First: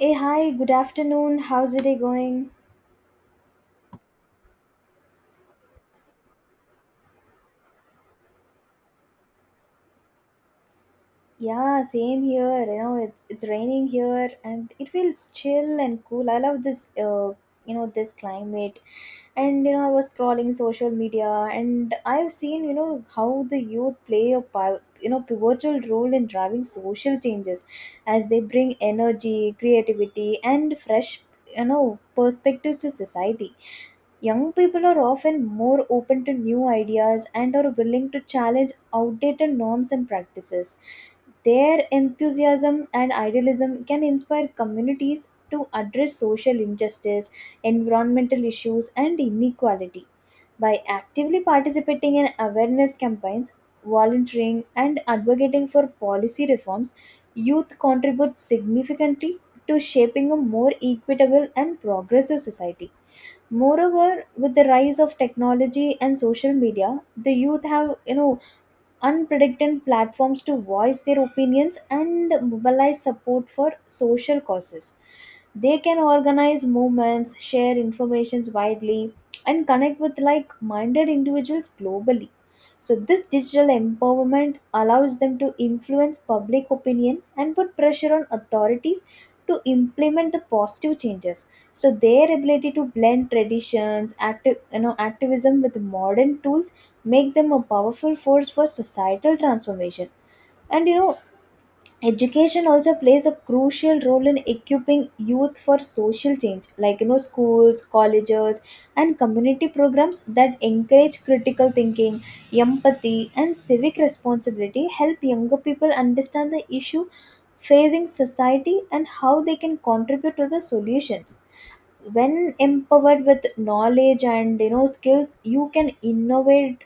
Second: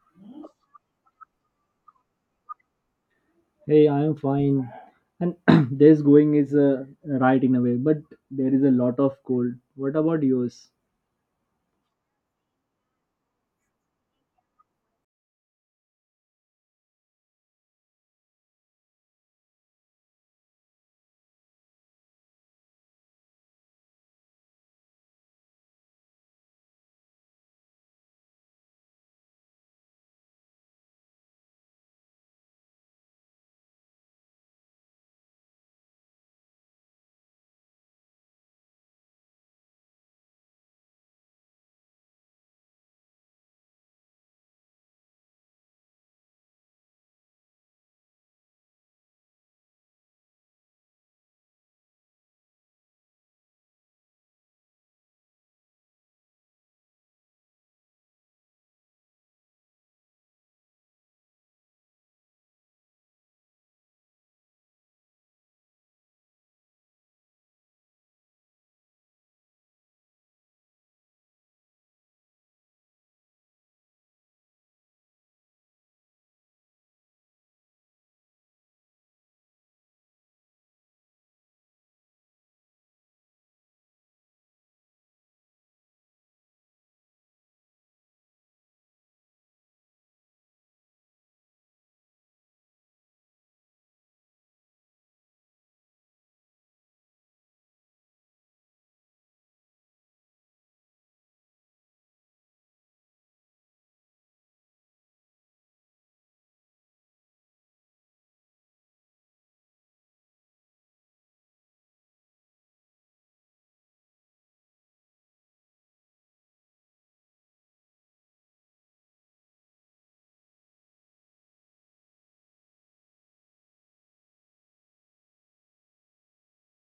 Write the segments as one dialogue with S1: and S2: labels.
S1: Hey, hi, good afternoon. How's the day going?
S2: Hey, I am fine. And this going is right in a way, but there is a lot of cold. What about yours?
S1: Yeah, same here. You know, it's raining here and it feels chill and cool. I love this you know, this climate. And you know, I was scrolling social media and I've seen, you know, how the youth play a you know, pivotal role in driving social changes as they bring energy, creativity and fresh, you know, perspectives to society. Young people are often more open to new ideas and are willing to challenge outdated norms and practices. Their enthusiasm and idealism can inspire communities to address social injustice, environmental issues, and inequality. By actively participating in awareness campaigns, volunteering, and advocating for policy reforms, youth contribute significantly to shaping a more equitable and progressive society. Moreover, with the rise of technology and social media, the youth have, you know, unpredicted platforms to voice their opinions and mobilize support for social causes. They can organize movements, share informations widely, and connect with like minded individuals globally. So this digital empowerment allows them to influence public opinion and put pressure on authorities to implement the positive changes. So their ability to blend traditions, active, you know, activism with modern tools make them a powerful force for societal transformation. And you know, education also plays a crucial role in equipping youth for social change, like you know, schools, colleges and community programs that encourage critical thinking, empathy and civic responsibility help younger people understand the issue facing society and how they can contribute to the solutions. When empowered with knowledge and, you know, skills, you can innovate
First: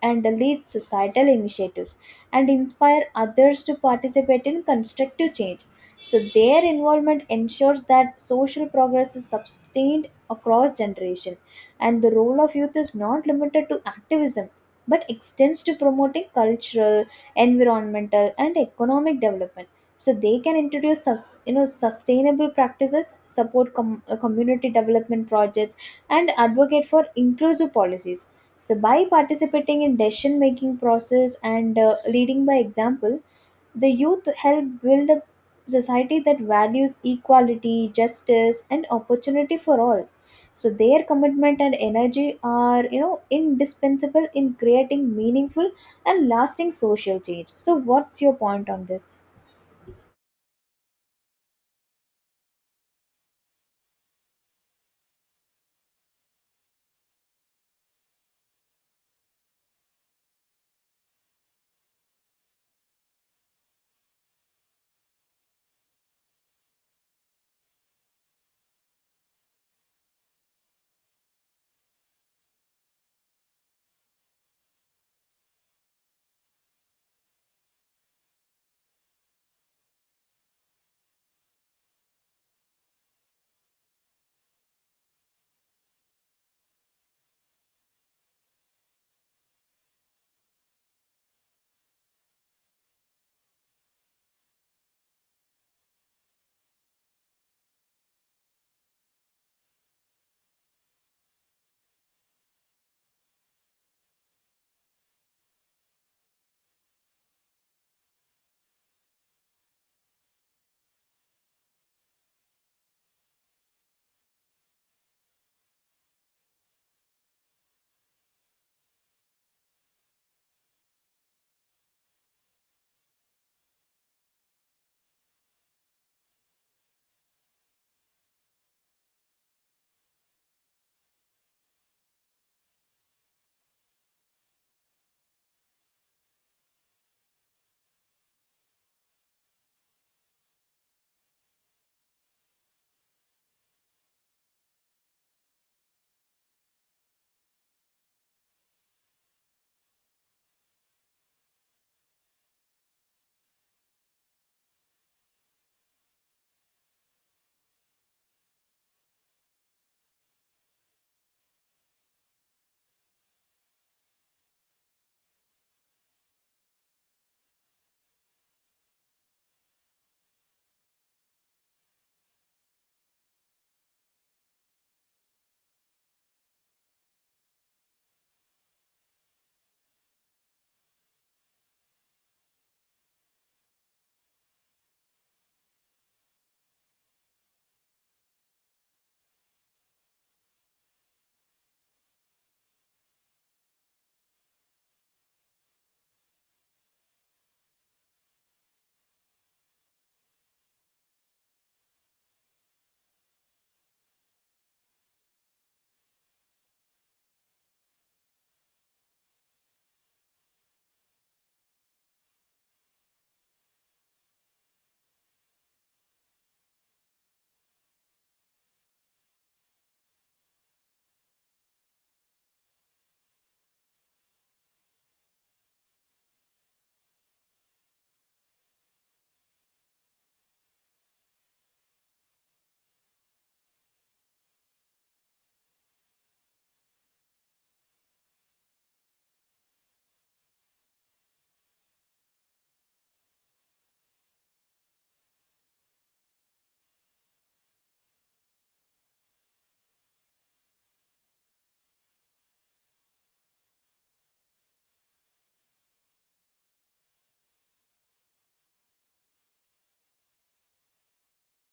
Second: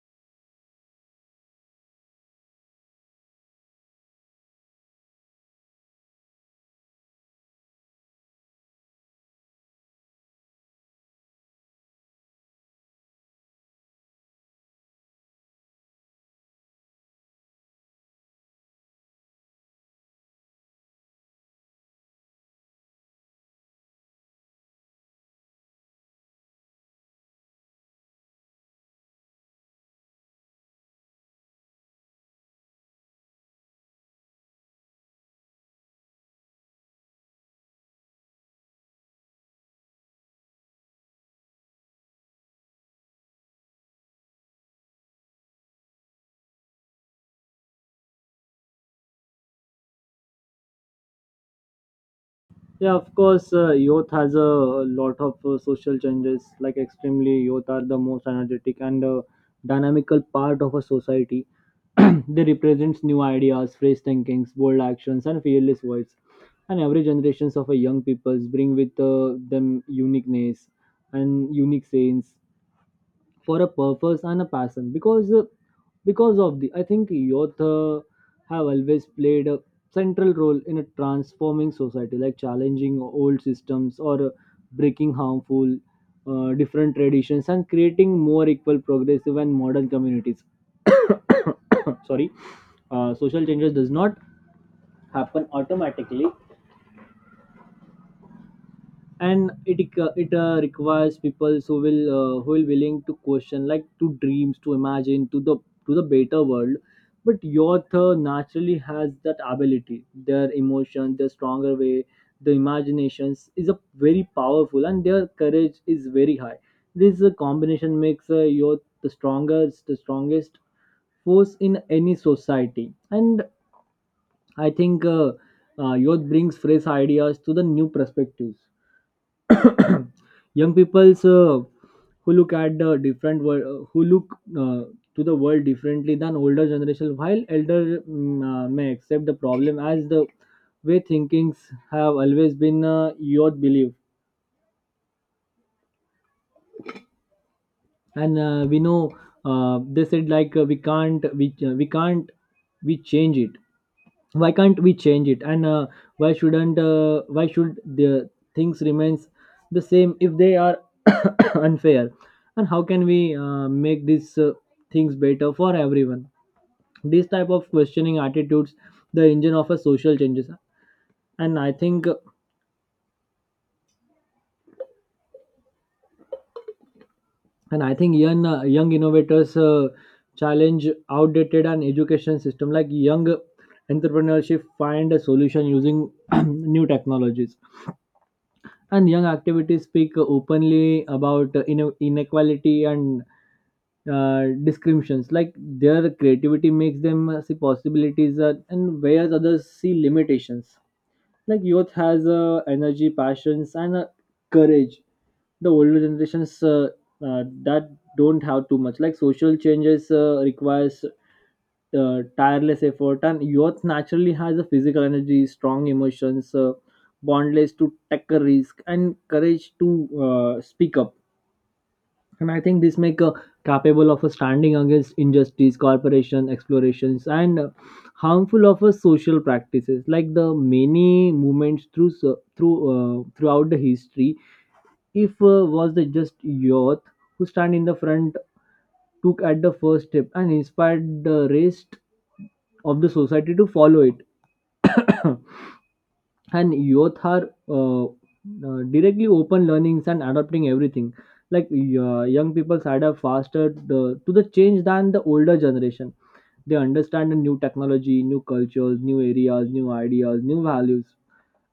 S1: and lead societal initiatives and inspire others to participate in constructive change. So their involvement ensures that social progress is sustained across generation, and the role of youth is not limited to activism but extends to promoting cultural, environmental and economic development. So they can introduce you know, sustainable practices, support community development projects and advocate for inclusive policies. So by participating in decision making process and leading by example, the youth help build a society that values equality, justice and opportunity for all. So their commitment and energy are, you know, indispensable in creating meaningful and lasting social change. So what's your point on this?
S2: Yeah, of course, youth has a lot of social changes. Like extremely, youth are the most energetic and dynamical part of a society. They represents new ideas, fresh thinkings, bold actions, and fearless voice. And every generations of a young peoples bring with them uniqueness and unique sayings. For a purpose and a passion because of the I think youth have always played a central role in a transforming society, like challenging old systems or breaking harmful different traditions and creating more equal progressive and modern communities. Sorry. Social changes does not happen automatically, and it requires people who will willing to question, like to dreams, to imagine, to the better world. But your author naturally has that ability, their emotion, their stronger way. The imaginations is a very powerful and their courage is very high. This combination makes your the strongest, the strongest force in any society. And I think youth brings fresh ideas to the new perspectives. Young people's who look at the different world, who look to the world differently than older generation, while elder may accept the problem as the way thinkings have always been your belief. And we know, they said, like, we can't we change it. Why can't we change it? And why shouldn't why should the things remains the same if they are unfair? And how can we make these things better for everyone? These type of questioning attitudes, the engine of a social changes. And i think and i think young young innovators challenge outdated and education system, like young entrepreneurship find a solution using new technologies. And young activities speak openly about inequality and discriminations. Like their creativity makes them see possibilities and whereas others see limitations. Like youth has energy, passions, and courage. The older generations that don't have too much. Like social changes requires tireless effort. And youth naturally has a physical energy, strong emotions, bondless to take a risk, and courage to speak up. And I think this make a capable of a standing against injustice, corporation, explorations, and harmful of a social practices. Like the many movements throughout the history, if was the just youth who stand in the front, took at the first step, and inspired the rest of the society to follow it. And youth are directly open learnings and adopting everything. Like young people adapt faster to the change than the older generation. They understand the new technology, new cultures, new areas, new ideas, new values,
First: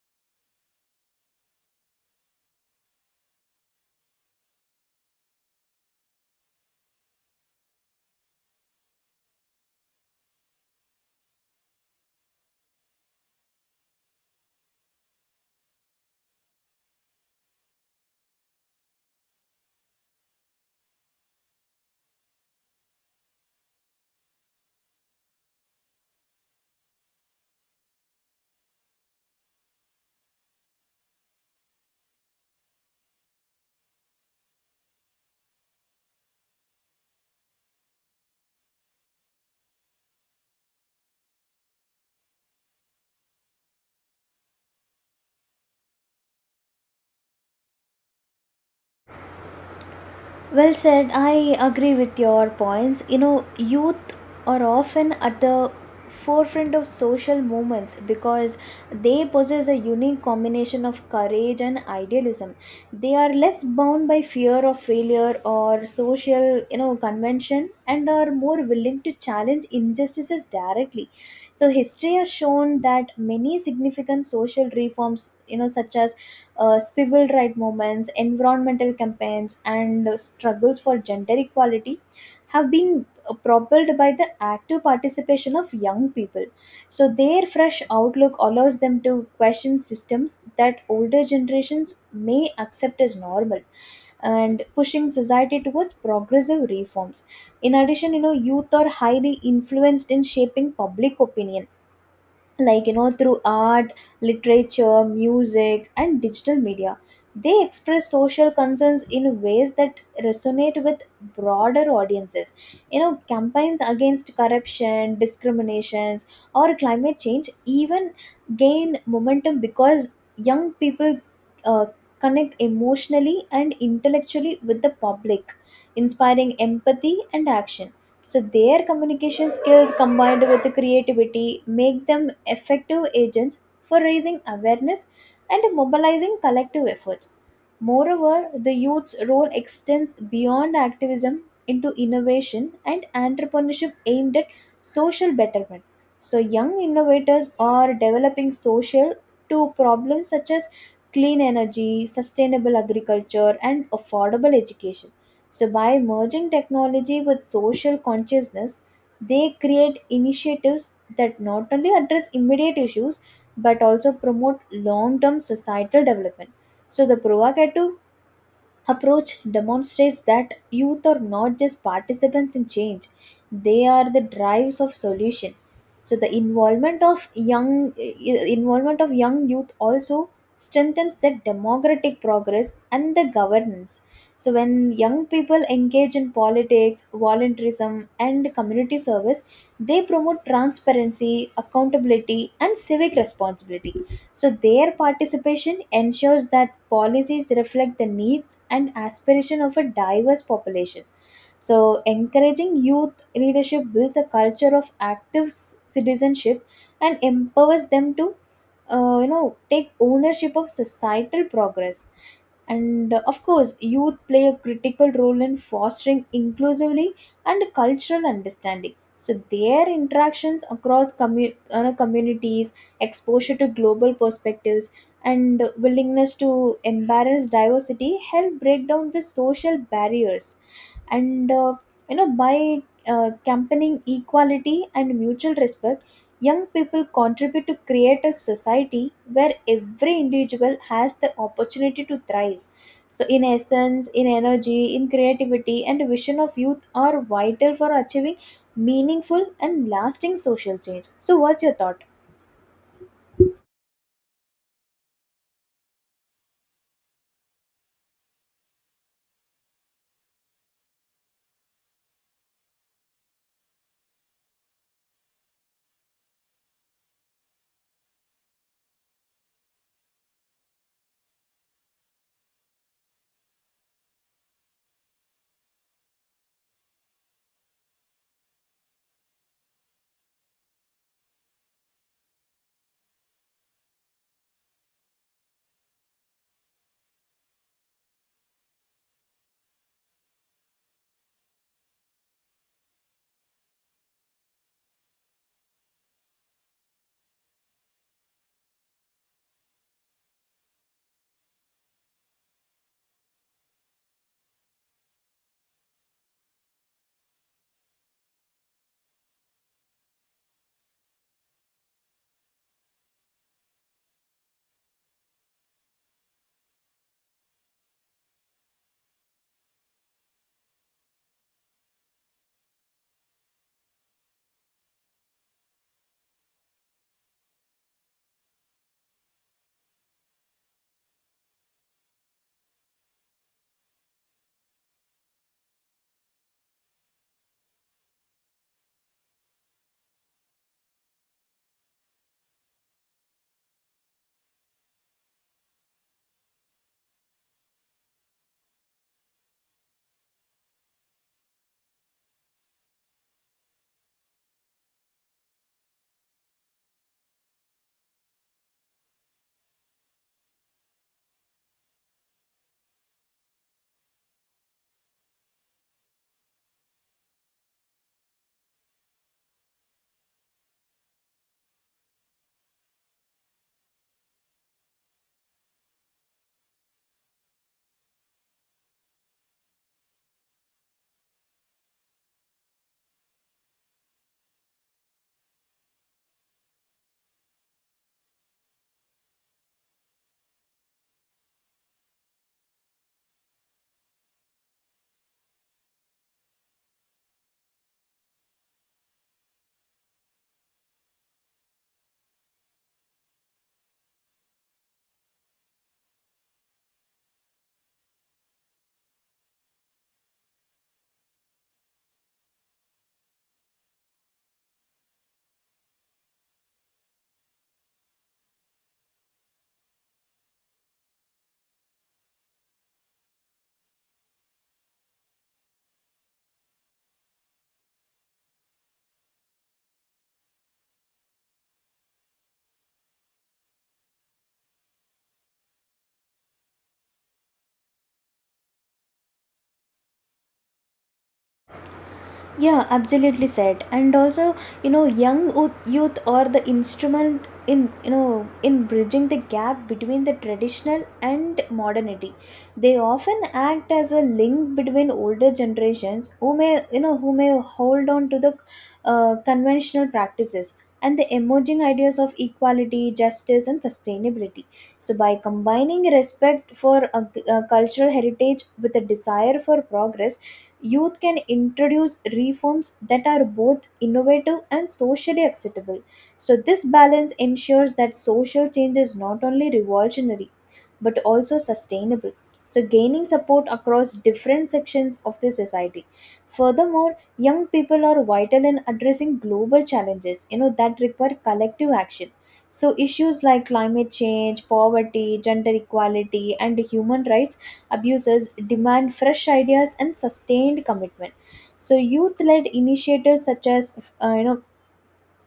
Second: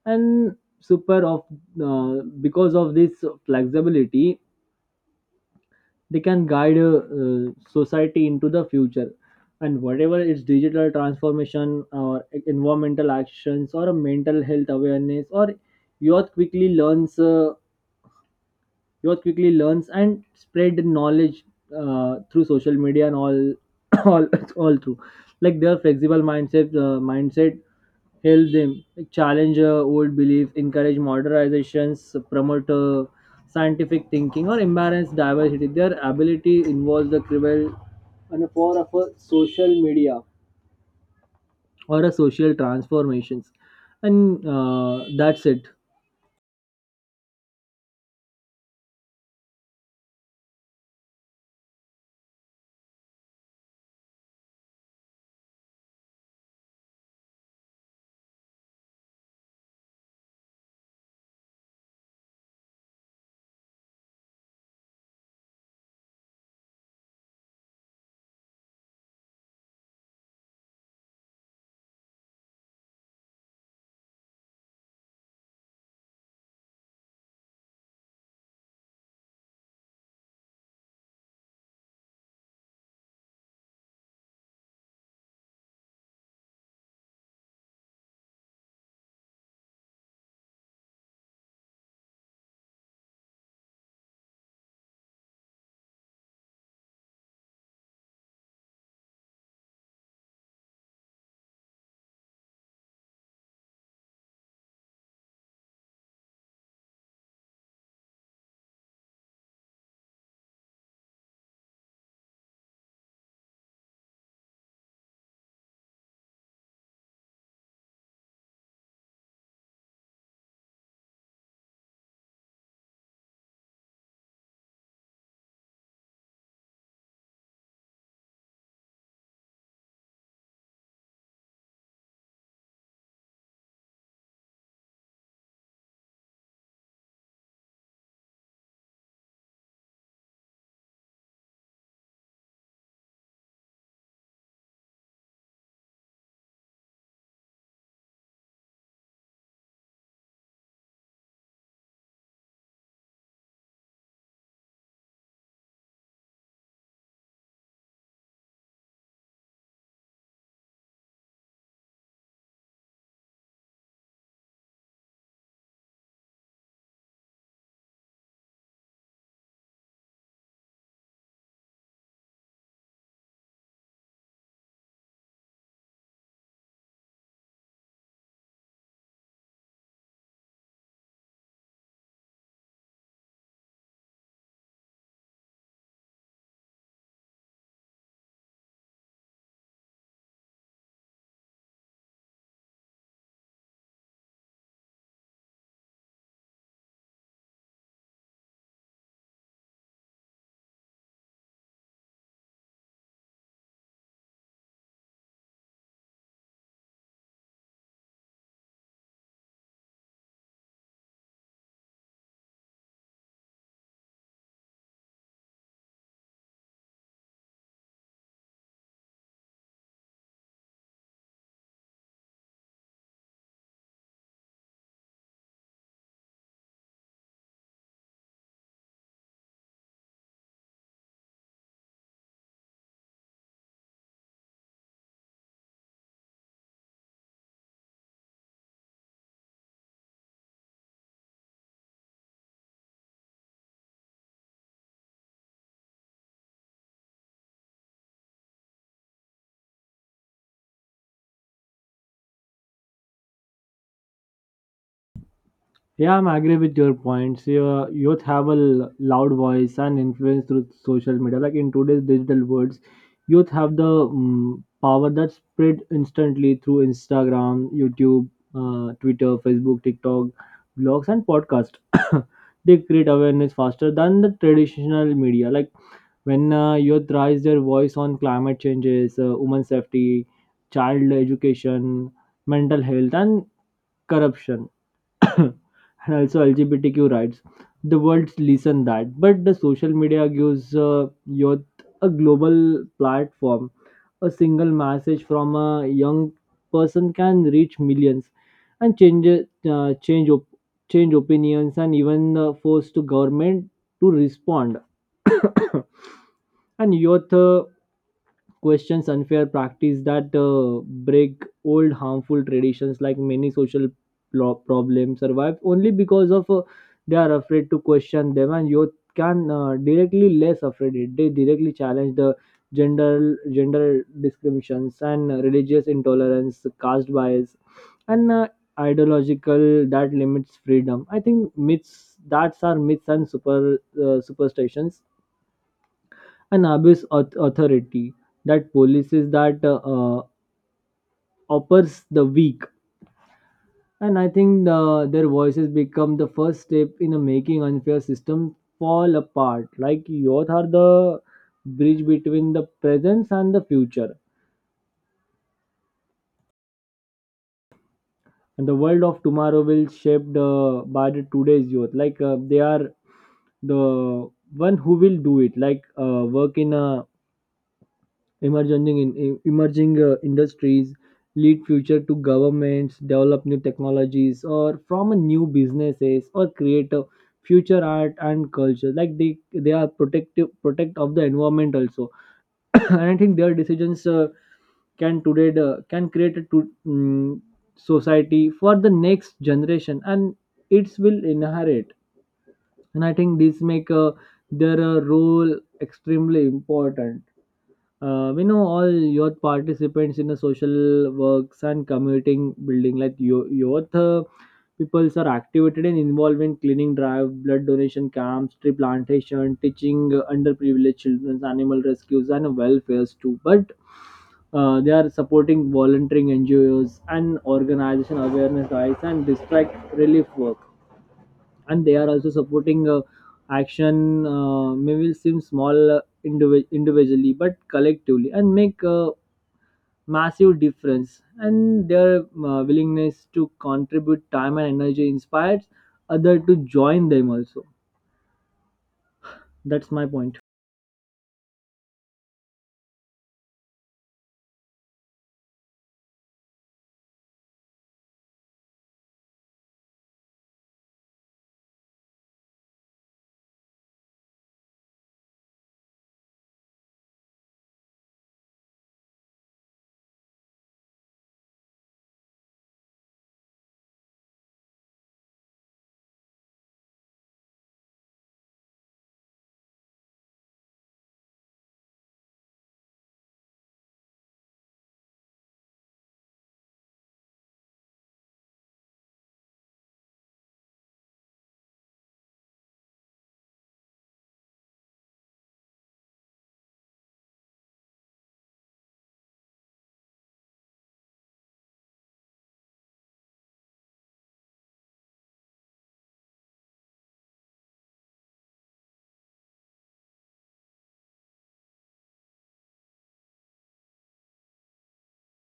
S2: and super of uh, because of this flexibility, they can guide society into the future. And whatever it's digital transformation, or environmental actions, or a mental health awareness, or youth quickly learns uh, youth quickly learns and spread knowledge through social media and all all all through. Like their flexible mindset help them, like, challenge old belief, encourage modernizations, promote scientific thinking, or embrace diversity. Their ability involves the cruel and the power of a social media or a social transformations, and that's it.
S1: Well said. I agree with your points. You know, youth are often at the forefront of social movements because they possess a unique combination of courage and idealism. They are less bound by fear of failure or social, you know, convention and are more willing to challenge injustices directly. So history has shown that many significant social reforms, you know, such as civil rights movements, environmental campaigns, and struggles for gender equality have been propelled by the active participation of young people. So their fresh outlook allows them to question systems that older generations may accept as normal and pushing society towards progressive reforms. In addition, you know, youth are highly influenced in shaping public opinion, like you know, through art, literature, music and digital media. They express social concerns in ways that resonate with broader audiences. You know, campaigns against corruption, discriminations or climate change even gain momentum because young people uh, connect emotionally and intellectually with the public, inspiring empathy and action. So their communication skills combined with the creativity make them effective agents for raising awareness and mobilizing collective efforts. Moreover, the youth's role extends beyond activism into innovation and entrepreneurship aimed at social betterment. So young innovators are developing social to problems such as clean energy, sustainable agriculture and affordable education. So by merging technology with social consciousness, they create initiatives that not only address immediate issues but also promote long term societal development. So the provocative approach demonstrates that youth are not just participants in change, they are the drives of solution. So the involvement of young youth also strengthens the democratic progress and the governance. So when young people engage in politics, volunteerism and community service, they promote transparency, accountability and civic responsibility. So their participation ensures that policies reflect the needs and aspiration of a diverse population. So encouraging youth leadership builds a culture of active citizenship and empowers them to, you know, take ownership of societal progress. And of course, youth play a critical role in fostering inclusively and cultural understanding. So their interactions across communities, exposure to global perspectives, and willingness to embrace diversity help break down the social barriers. And you know, by campaigning equality and mutual respect, young people contribute to create a society where every individual has the opportunity to thrive. So in essence, in energy, in creativity and vision of youth are vital for achieving meaningful and lasting social change. So what's your thought?
S2: Yeah, I'm agree with your points. Yeah, youth have a loud voice and influence through social media. Like in today's digital worlds, youth have the power that spread instantly through Instagram, YouTube, Twitter, Facebook, TikTok, blogs, and podcast. They create awareness faster than the traditional media. Like when youth raise their voice on climate changes, women's safety, child education, mental health, and corruption, and also LGBTQ rights. The world listen that, but the social media gives youth a global platform. A single message from a young person can reach millions and change opinions, and even force to government to respond. And youth questions unfair practice that break old harmful traditions. Like many social problem survive only because of they are afraid to question them. And youth can directly less afraid it, they directly challenge the gender discriminations and religious intolerance, caste bias, and ideological that limits freedom. I think myths that's are myths and superstitions and abuse authority, that policies that oppose the weak. And I think their voices become the first step in a making unfair system fall apart. Like youth are the bridge between the present and the future, and the world of tomorrow will shaped by the today's youth. Like they are the one who will do it. Like work in a emerging industries, lead future to governments, develop new technologies, or from a new businesses, or create a future art and culture. Like they are protect of the environment also. And I think their decisions can create a to, society for the next generation, and it will inherit. And I think this make their role extremely important. Uh, we know all youth participants in the social works and commuting building. Like youth peoples are activated and involved in cleaning drive, blood donation camps, tree plantation, teaching underprivileged children, animal rescues, and welfares too. But they are supporting volunteering ngos and organization awareness drives and district relief work. And they are also supporting action may will seem small individually, but collectively and make a massive difference. And their willingness to contribute time and energy inspires other to join them also. That's my point.
S1: Yeah, absolutely said. And also, you know, youth are the instrument in, you know, in bridging the gap between the traditional and modernity. They often act as a link between older generations who may, you know, who may hold on to the conventional practices and the emerging ideas of equality, justice, and sustainability. So by combining respect for a cultural heritage with a desire for progress, youth can introduce reforms that are both innovative and socially acceptable. So this balance ensures that social change is not only revolutionary but also sustainable, so gaining support across different sections of the society. Furthermore, young people are vital in addressing global challenges, you know, that require collective action. So issues like climate change, poverty, gender equality, and human rights abuses demand fresh ideas and sustained commitment. So youth-led initiatives such as you know,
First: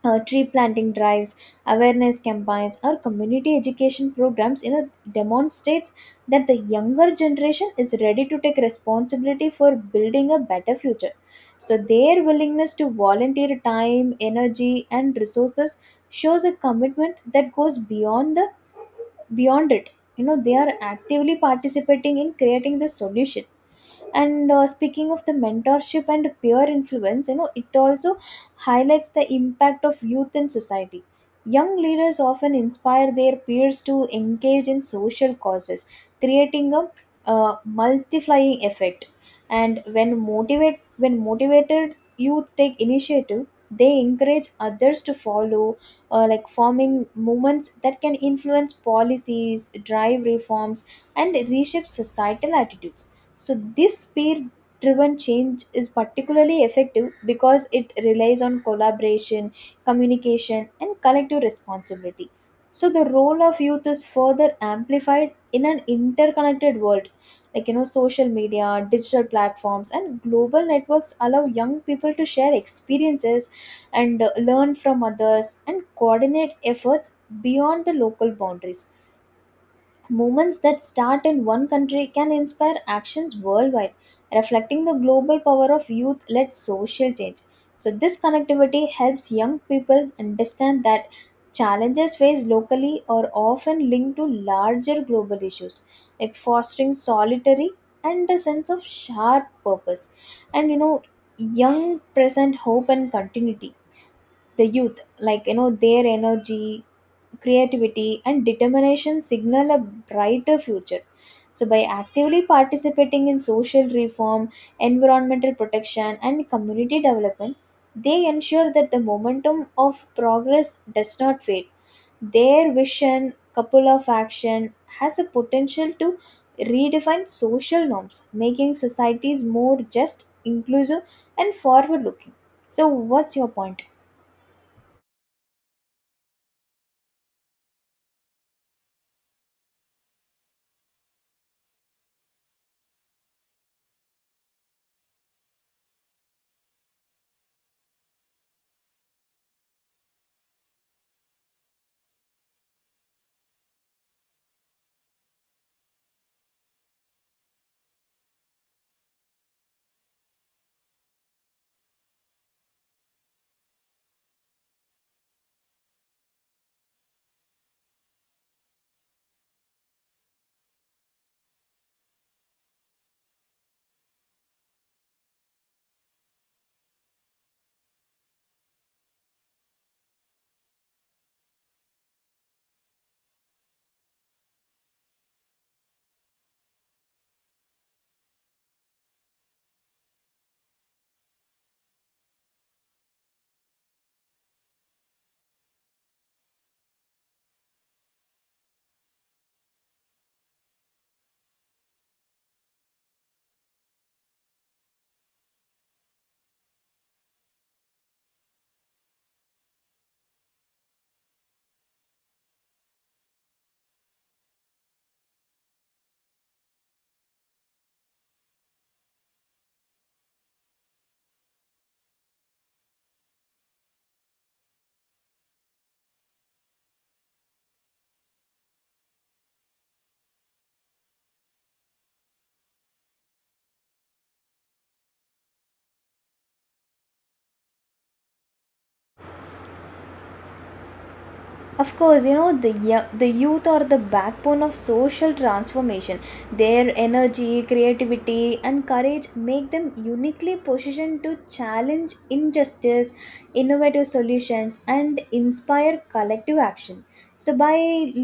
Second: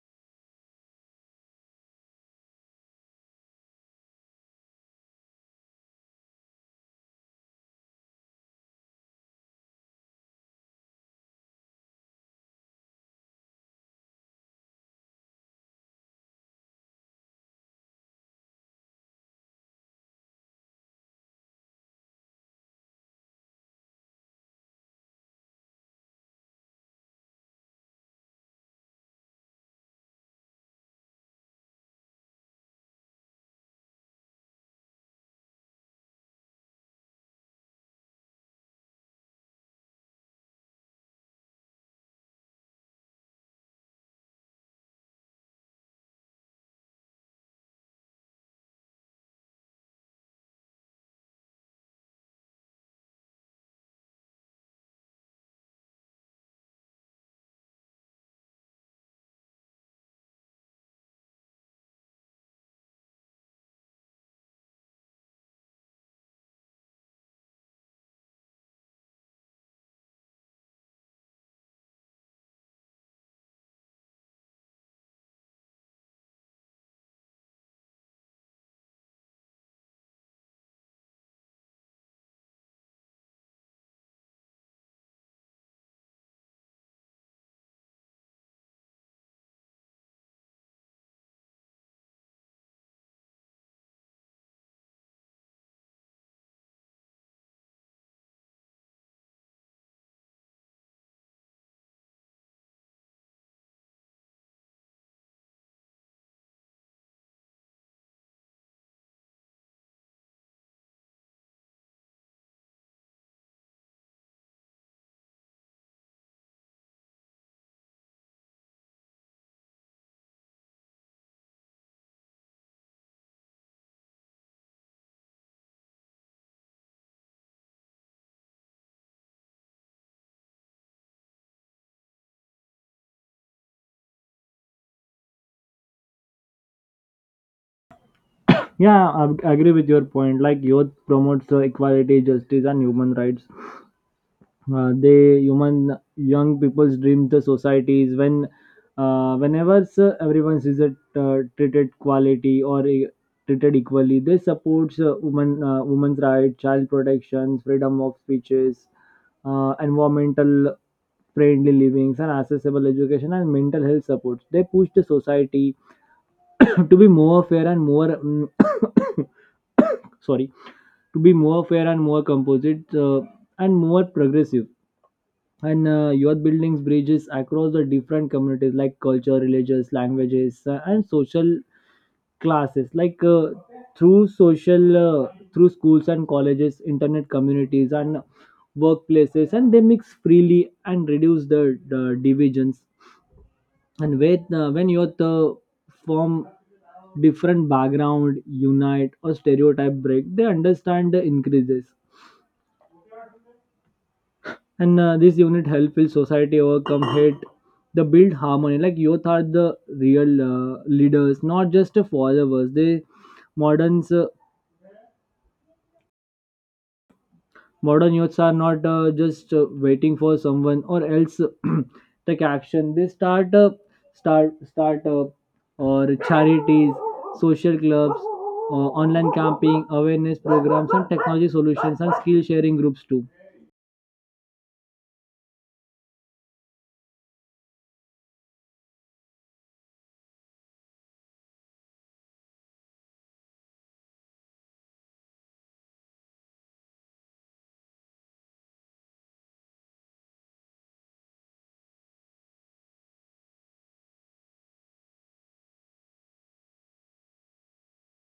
S1: tree planting drives, awareness campaigns, or community education programs, you know, demonstrates that the younger generation is ready to take responsibility for building a better future. So their willingness to volunteer time, energy, and resources shows a commitment that goes beyond it. You know, they are actively participating in creating the solution. And speaking of the mentorship and peer influence, you know, it also highlights the impact of youth in society. Young leaders often inspire their peers to engage in social causes, creating a multiplying effect. And when motivate when motivated youth take initiative, they encourage others to follow, like forming movements that can influence policies, drive reforms and reshape societal attitudes. So this peer driven change is particularly effective because it relies on collaboration, communication, and collective responsibility. So the role of youth is further amplified in an interconnected world. Like, you know, social media, digital platforms, and global networks allow young people to share experiences and learn from others and coordinate efforts beyond the local boundaries. Movements that start in one country can inspire actions worldwide, reflecting the global power of youth led social change. So this connectivity helps young people understand that challenges faced locally are often linked to larger global issues, like fostering solitary and a sense of shared purpose. And you know, young present hope and continuity. The youth, like you know, their energy, creativity, and determination signal a brighter future. So by actively participating in social reform, environmental protection, and community development, they ensure that the momentum of progress does not fade. Their vision, couple of action, has a potential to redefine social norms, making societies more just, inclusive, and forward looking. So what's your point?
S2: Yeah, I agree with your point. Like youth promotes equality, justice, and human rights. They human young people's dream the societies when whenever sir, everyone is it, treated quality or e- treated equally. They supports women's rights, child protections, freedom of speeches, environmental friendly livings, and accessible education and mental health supports. They push the society to be more fair and sorry, to be more fair and more composite and more progressive. And youth buildings bridges across the different communities, like culture, religious, languages, and social classes. Like through social uh, through schools and colleges, internet communities, and workplaces, and they mix freely and reduce the divisions. And when youth from different background unite or stereotype break, they understand the increases. And this unit help will society overcome hate, the build harmony. Like youth are the real leaders, not just followers. They moderns uh, modern youths are not just waiting for someone or else take action. They start up or charities, social clubs, online camping awareness programs and technology solutions and skill sharing groups too.
S1: Of course, you know, the youth are the backbone of social transformation. Their energy, creativity, and courage make them uniquely positioned to challenge injustice, innovative solutions, and inspire collective action. So by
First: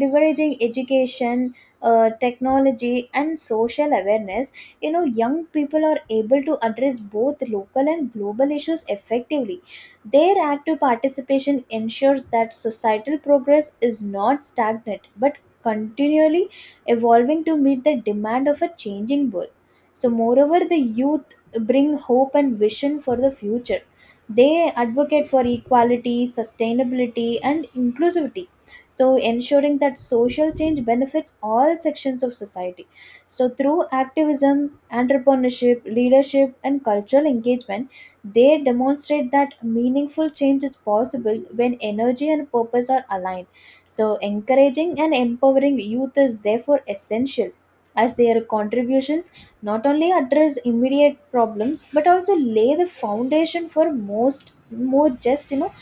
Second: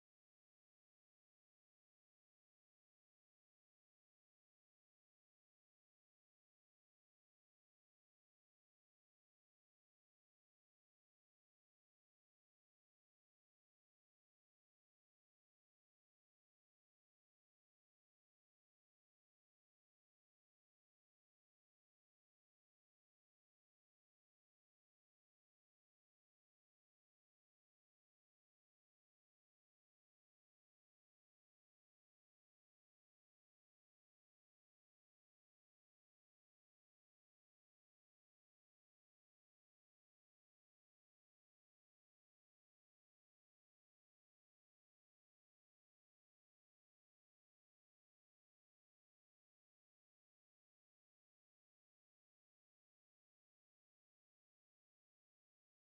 S1: leveraging education, technology, and social awareness, you know, young people are able to address both local and global issues effectively. Their active participation ensures that societal progress is not stagnant but continually evolving to meet the demand of a changing world. So, moreover, the youth bring hope and vision for the future. They advocate for equality, sustainability, and inclusivity, so ensuring that social change benefits all sections of society. So through activism, entrepreneurship, leadership, and cultural engagement, they demonstrate that meaningful change is possible when energy and purpose are aligned. So, encouraging and empowering youth is therefore essential, as their contributions not only address immediate problems but also lay the foundation for most more just,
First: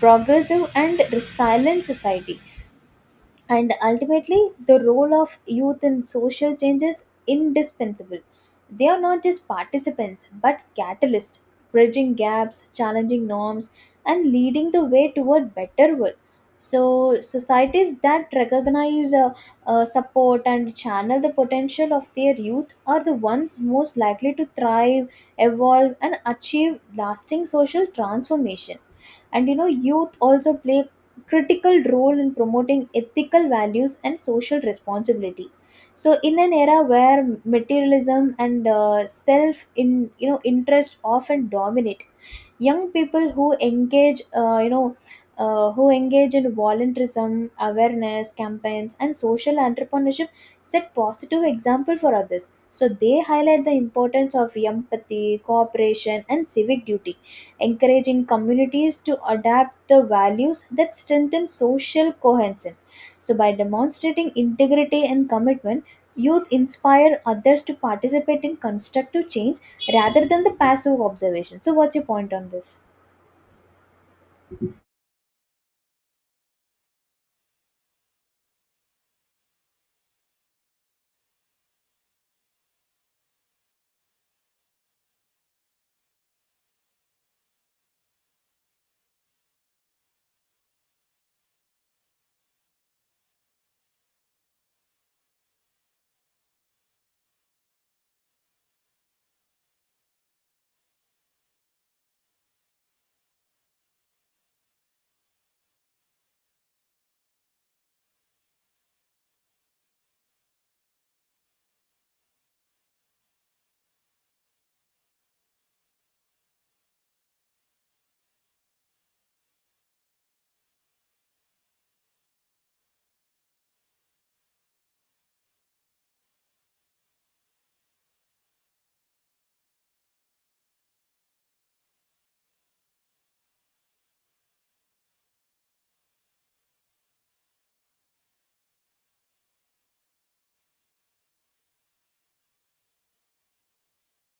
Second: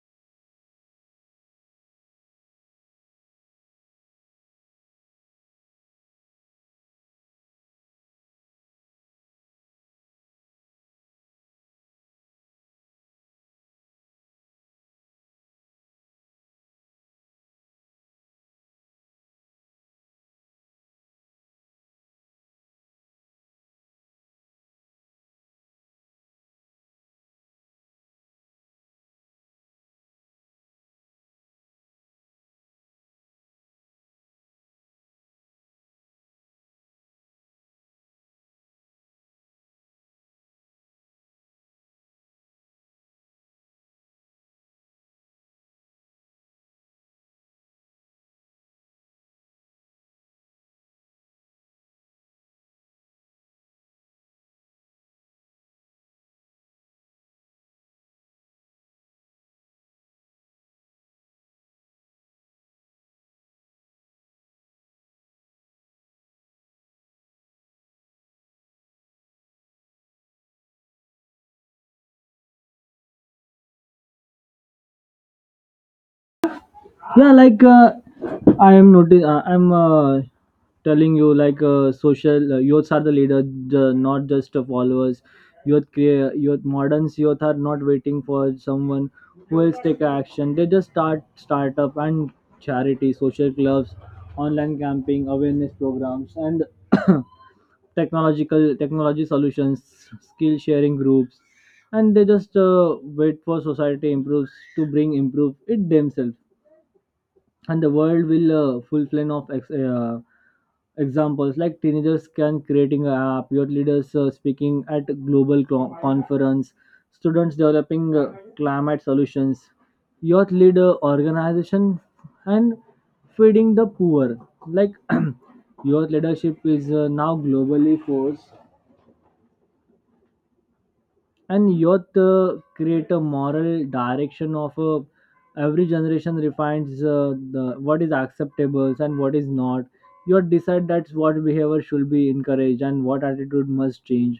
S1: progressive and resilient society. And ultimately, the role of youth in social change is indispensable. They are not just participants but catalysts, bridging gaps, challenging norms, and leading the way toward better world. So societies that recognize, support and channel the potential of their youth are the ones most likely to thrive, evolve, and achieve lasting social transformation. And youth also play critical role in promoting ethical values and social responsibility. So in an era where materialism and self in, interest often dominate, young people who engage, who engage in volunteerism, awareness campaigns, and social entrepreneurship set positive example for others. So they highlight the importance of empathy, cooperation, and civic duty, encouraging communities to adapt the values that strengthen social cohesion. So, by demonstrating integrity and commitment, youth inspire others to participate in constructive change rather than the passive observation. So, what's your point on this?
S2: Yeah, like, I am notice I'm telling you, like, social youths are the leader, not just the followers. Youth crea- youth moderns Youth are not waiting for someone who will take action. They just start startup and charity, social clubs, online camping awareness programs and technological technology solutions, skill sharing groups. And they just wait for society improves to bring improve it themselves. And the world will full flame of examples. Like teenagers can creating an app, youth leaders speaking at global conference, students developing climate solutions, youth leader organization and feeding the poor. Like youth leadership is now globally forced. And youth create a moral direction of every generation, refines the what is acceptable and what is not. Youth decide that's what behavior should be encouraged and what attitude must change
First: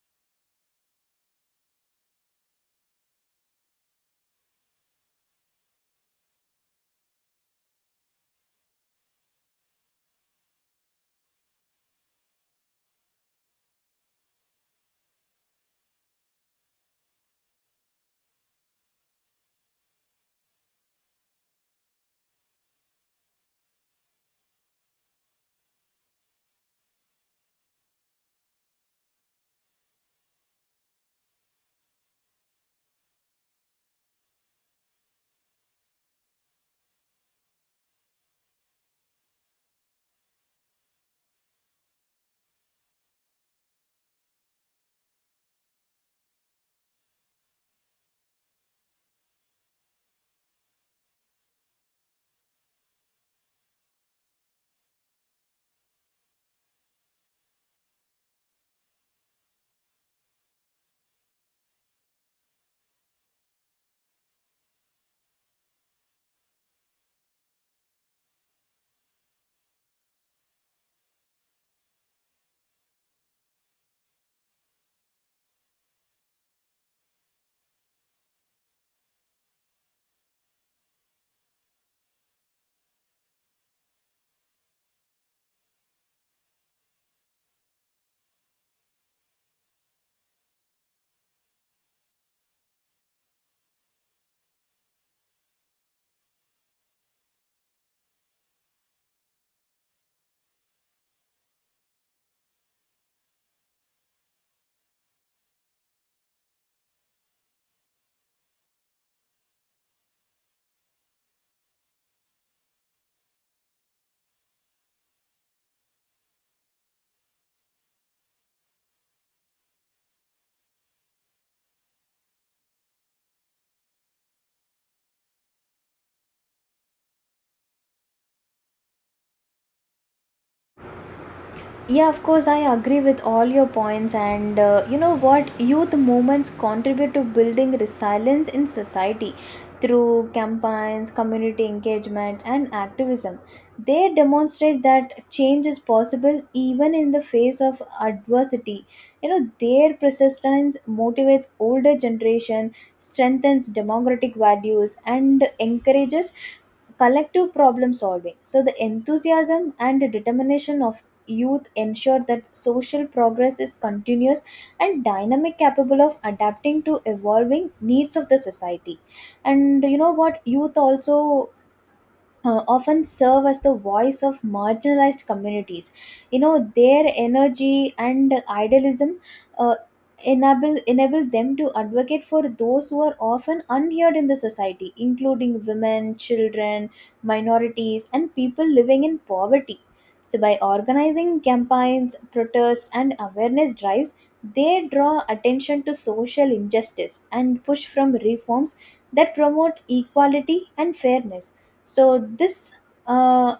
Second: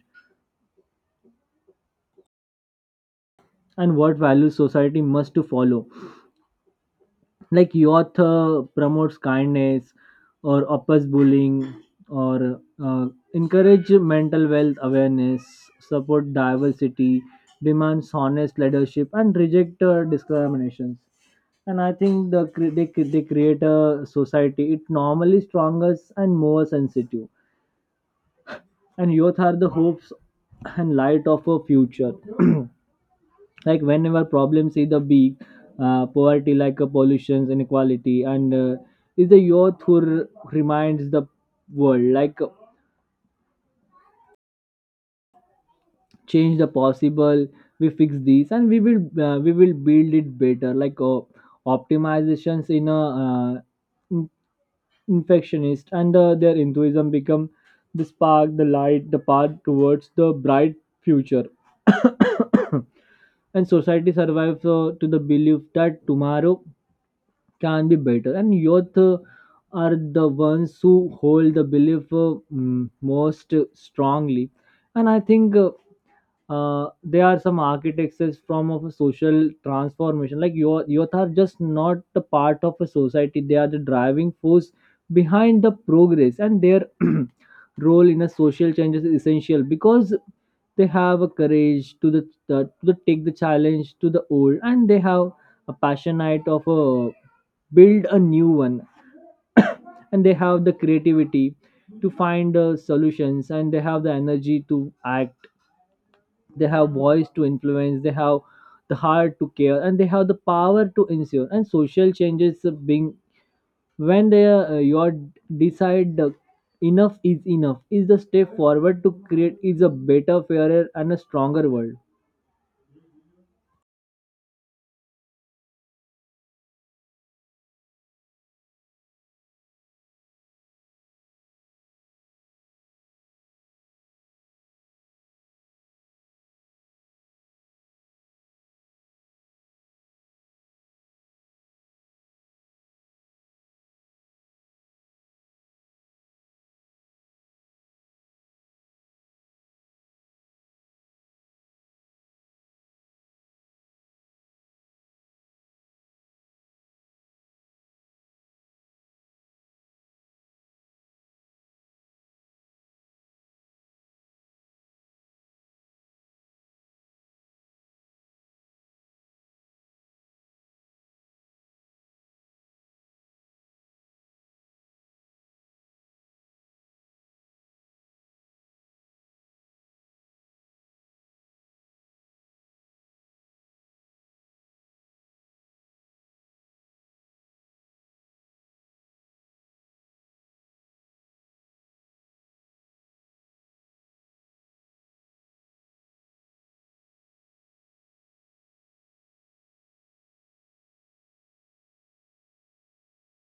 S2: and what values society must to follow. Like youth promotes kindness or oppose bullying or encourage mental wealth awareness, support diversity, demands honest leadership, and reject discriminations. And I think they create a society it normally strongest and more sensitive. And youth are the hopes and light of a future. Like whenever problems either be poverty, like pollution, inequality, and is the youth who reminds the world, like, change the possible, we fix these and we will build it better. Like optimizations in a infectionist and their enthusiasm become the spark, the light, the path towards the bright future. And society survives to the belief that tomorrow can be better. And youth are the ones who hold the belief most strongly. And I think they are some architects as from of a social transformation. Like your youth are just not the part of a society, they are the driving force behind the progress. And their role in a social change is essential because they have a courage to the to the take the challenge to the old, and they have a passionate of a build a new one. And they have the creativity to find solutions, and they have the energy to act, they have voice to influence, they have the heart to care, and they have the power to ensure and social changes being when they your decide the enough is the step forward to create is a better, fairer, and a stronger world.
S1: Yeah, of course, I agree with all your points. And what? Youth movements contribute to building resilience in society through campaigns, community engagement, and activism. They demonstrate that change is possible even in the face of adversity. You know, their persistence motivates older generation, strengthens democratic values, and encourages collective problem solving. So, the enthusiasm and determination of youth ensure that social progress is continuous and dynamic, capable of adapting to evolving needs of the society. And you know what, youth also often serve as the voice of marginalized communities. You know, their energy and idealism uh, enable them to advocate for those who are often unheard in the society, including women, children, minorities, and people living in poverty. So, by organizing campaigns, protests, and awareness drives, they draw attention to social injustice and push from reforms that promote equality and fairness. So this uh,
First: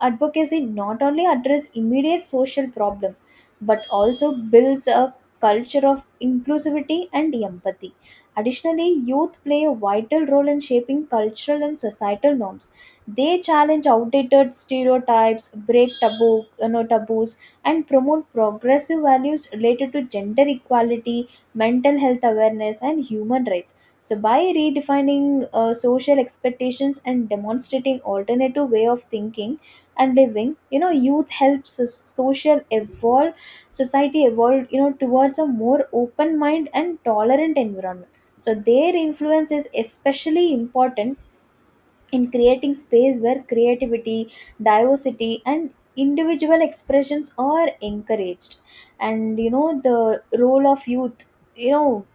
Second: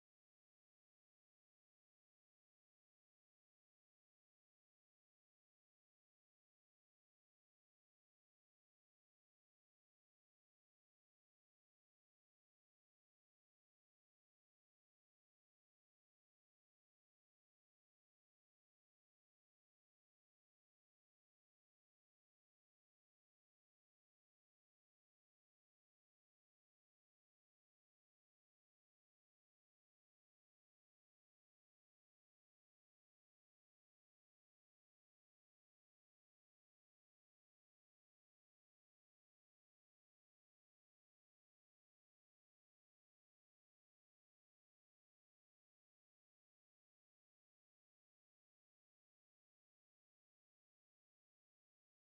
S1: advocacy not only addresses immediate social problem but also builds a culture of inclusivity and empathy. Additionally, youth play a vital role in shaping cultural and societal norms. They challenge outdated stereotypes, break taboos, and promote progressive values related to gender equality, mental health awareness, and human rights. So, by redefining social expectations and demonstrating alternative way of thinking and living, youth social evolve society evolve, you know, towards a more open mind and tolerant environment. So their influence is especially important in creating space where creativity, diversity, and individual expressions are encouraged. And you know the role of youth, you know,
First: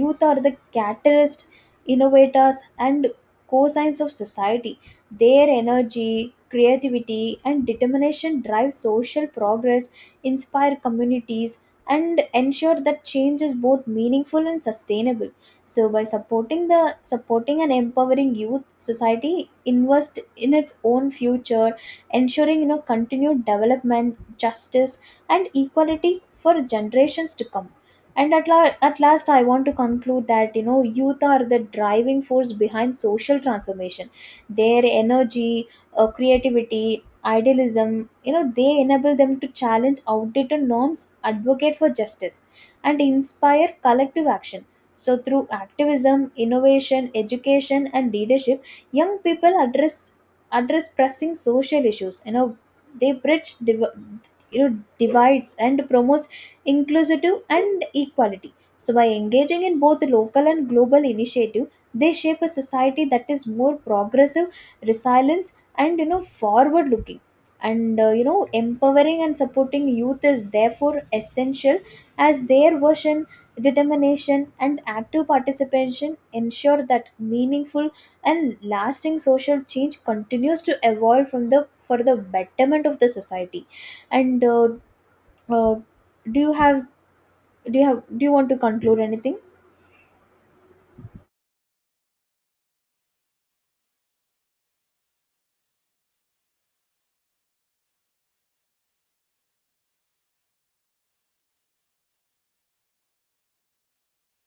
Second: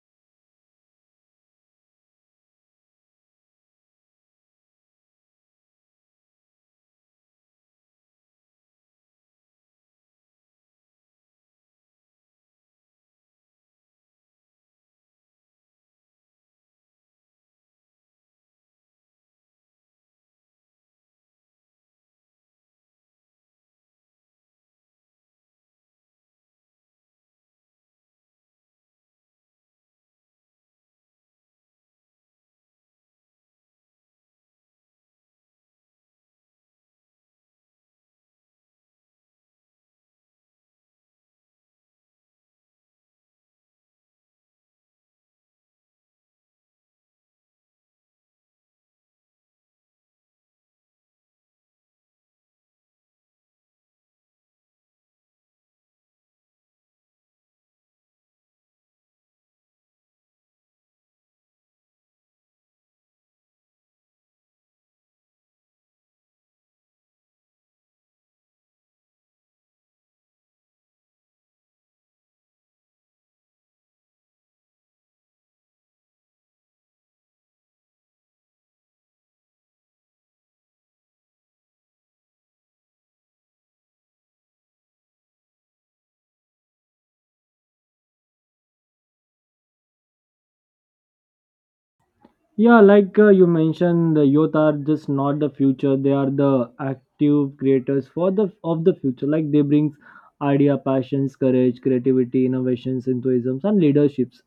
S1: youth are the catalyst, innovators, and cosigns of society. Their energy, creativity, and determination drive social progress, inspire communities, and ensure that change is both meaningful and sustainable. So, by supporting and empowering youth, society invest in its own future, ensuring, you know, continued development, justice, and equality for generations to come. And at last, I want to conclude that, you know, youth are the driving force behind social transformation. Their energy, creativity, idealism, you know, they enable them to challenge outdated norms, advocate for justice, and inspire collective action. So through activism, innovation, education, and leadership, young people address pressing social issues. You know, they bridge you know divides and promotes inclusive and equality. So, by engaging in both local and global initiative, they shape a society that is more progressive, resilient, and, you know, forward-looking. Empowering and supporting youth is therefore essential, as their vision, determination, and active participation ensure that meaningful and lasting social change continues to evolve from the for the betterment of the society. And uh, do you have do you want to conclude anything?
S2: Yeah, like, you mentioned the youth are just not the future, they are the active creators for the of the future. Like they bring idea, passions, courage, creativity, innovations, enthusiasms, and leaderships.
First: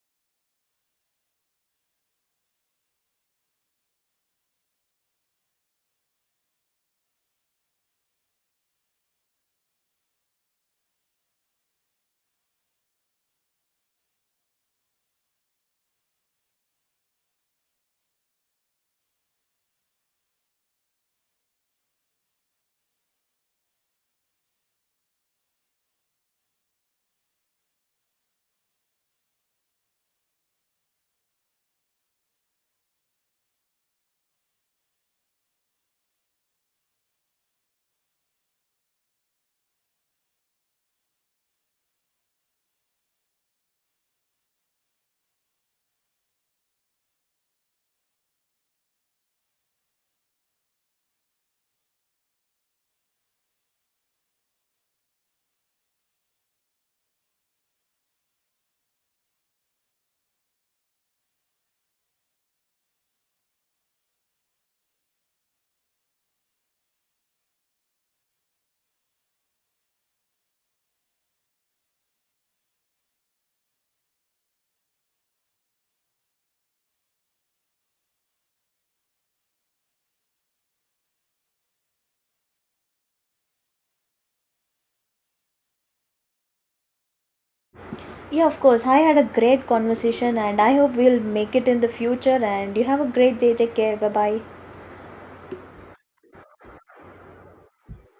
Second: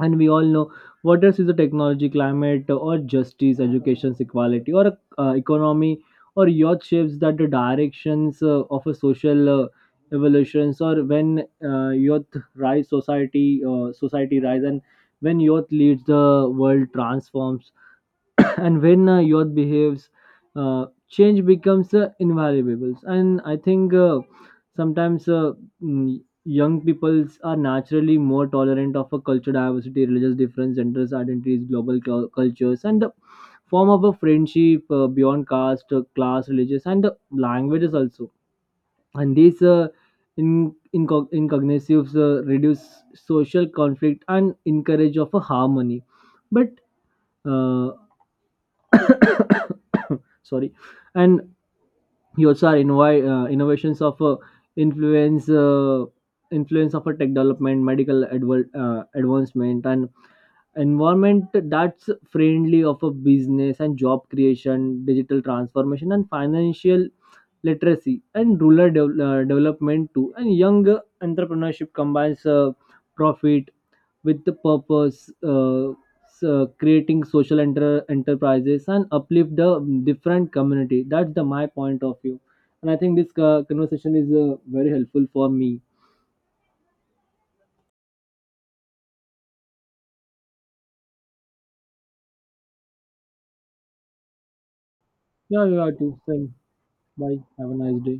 S2: And we all know what else is the technology, climate, or justice, education, equality, or economy, or youth shapes that the directions of a social evolutions. Or when youth rise, society rise. And when youth leads, the world transforms. And when youth behaves, change becomes invaluable. And I think sometimes mm, young peoples are naturally more tolerant of a cultural diversity, religious difference, genders identities, global cultures, and the form of a friendship beyond caste, class, religious, and languages also. And these incognitives reduce social conflict and encourage of a harmony. But uh, sorry. And you also are innovations of influence uh, influence of a tech development, medical advancement, and environment that's friendly of a business and job creation, digital transformation and financial literacy and rural development too. And young entrepreneurship combines profit with the purpose, so creating social enterprises and uplift the different community. That's the my point of view, and I think this conversation is very helpful for me.
S1: Yeah, of course, I had a great conversation, and I hope we'll make it in the future. And you have a great day. Take care. Bye bye.
S2: Yeah, you are too. Same. Bye. Have a nice day.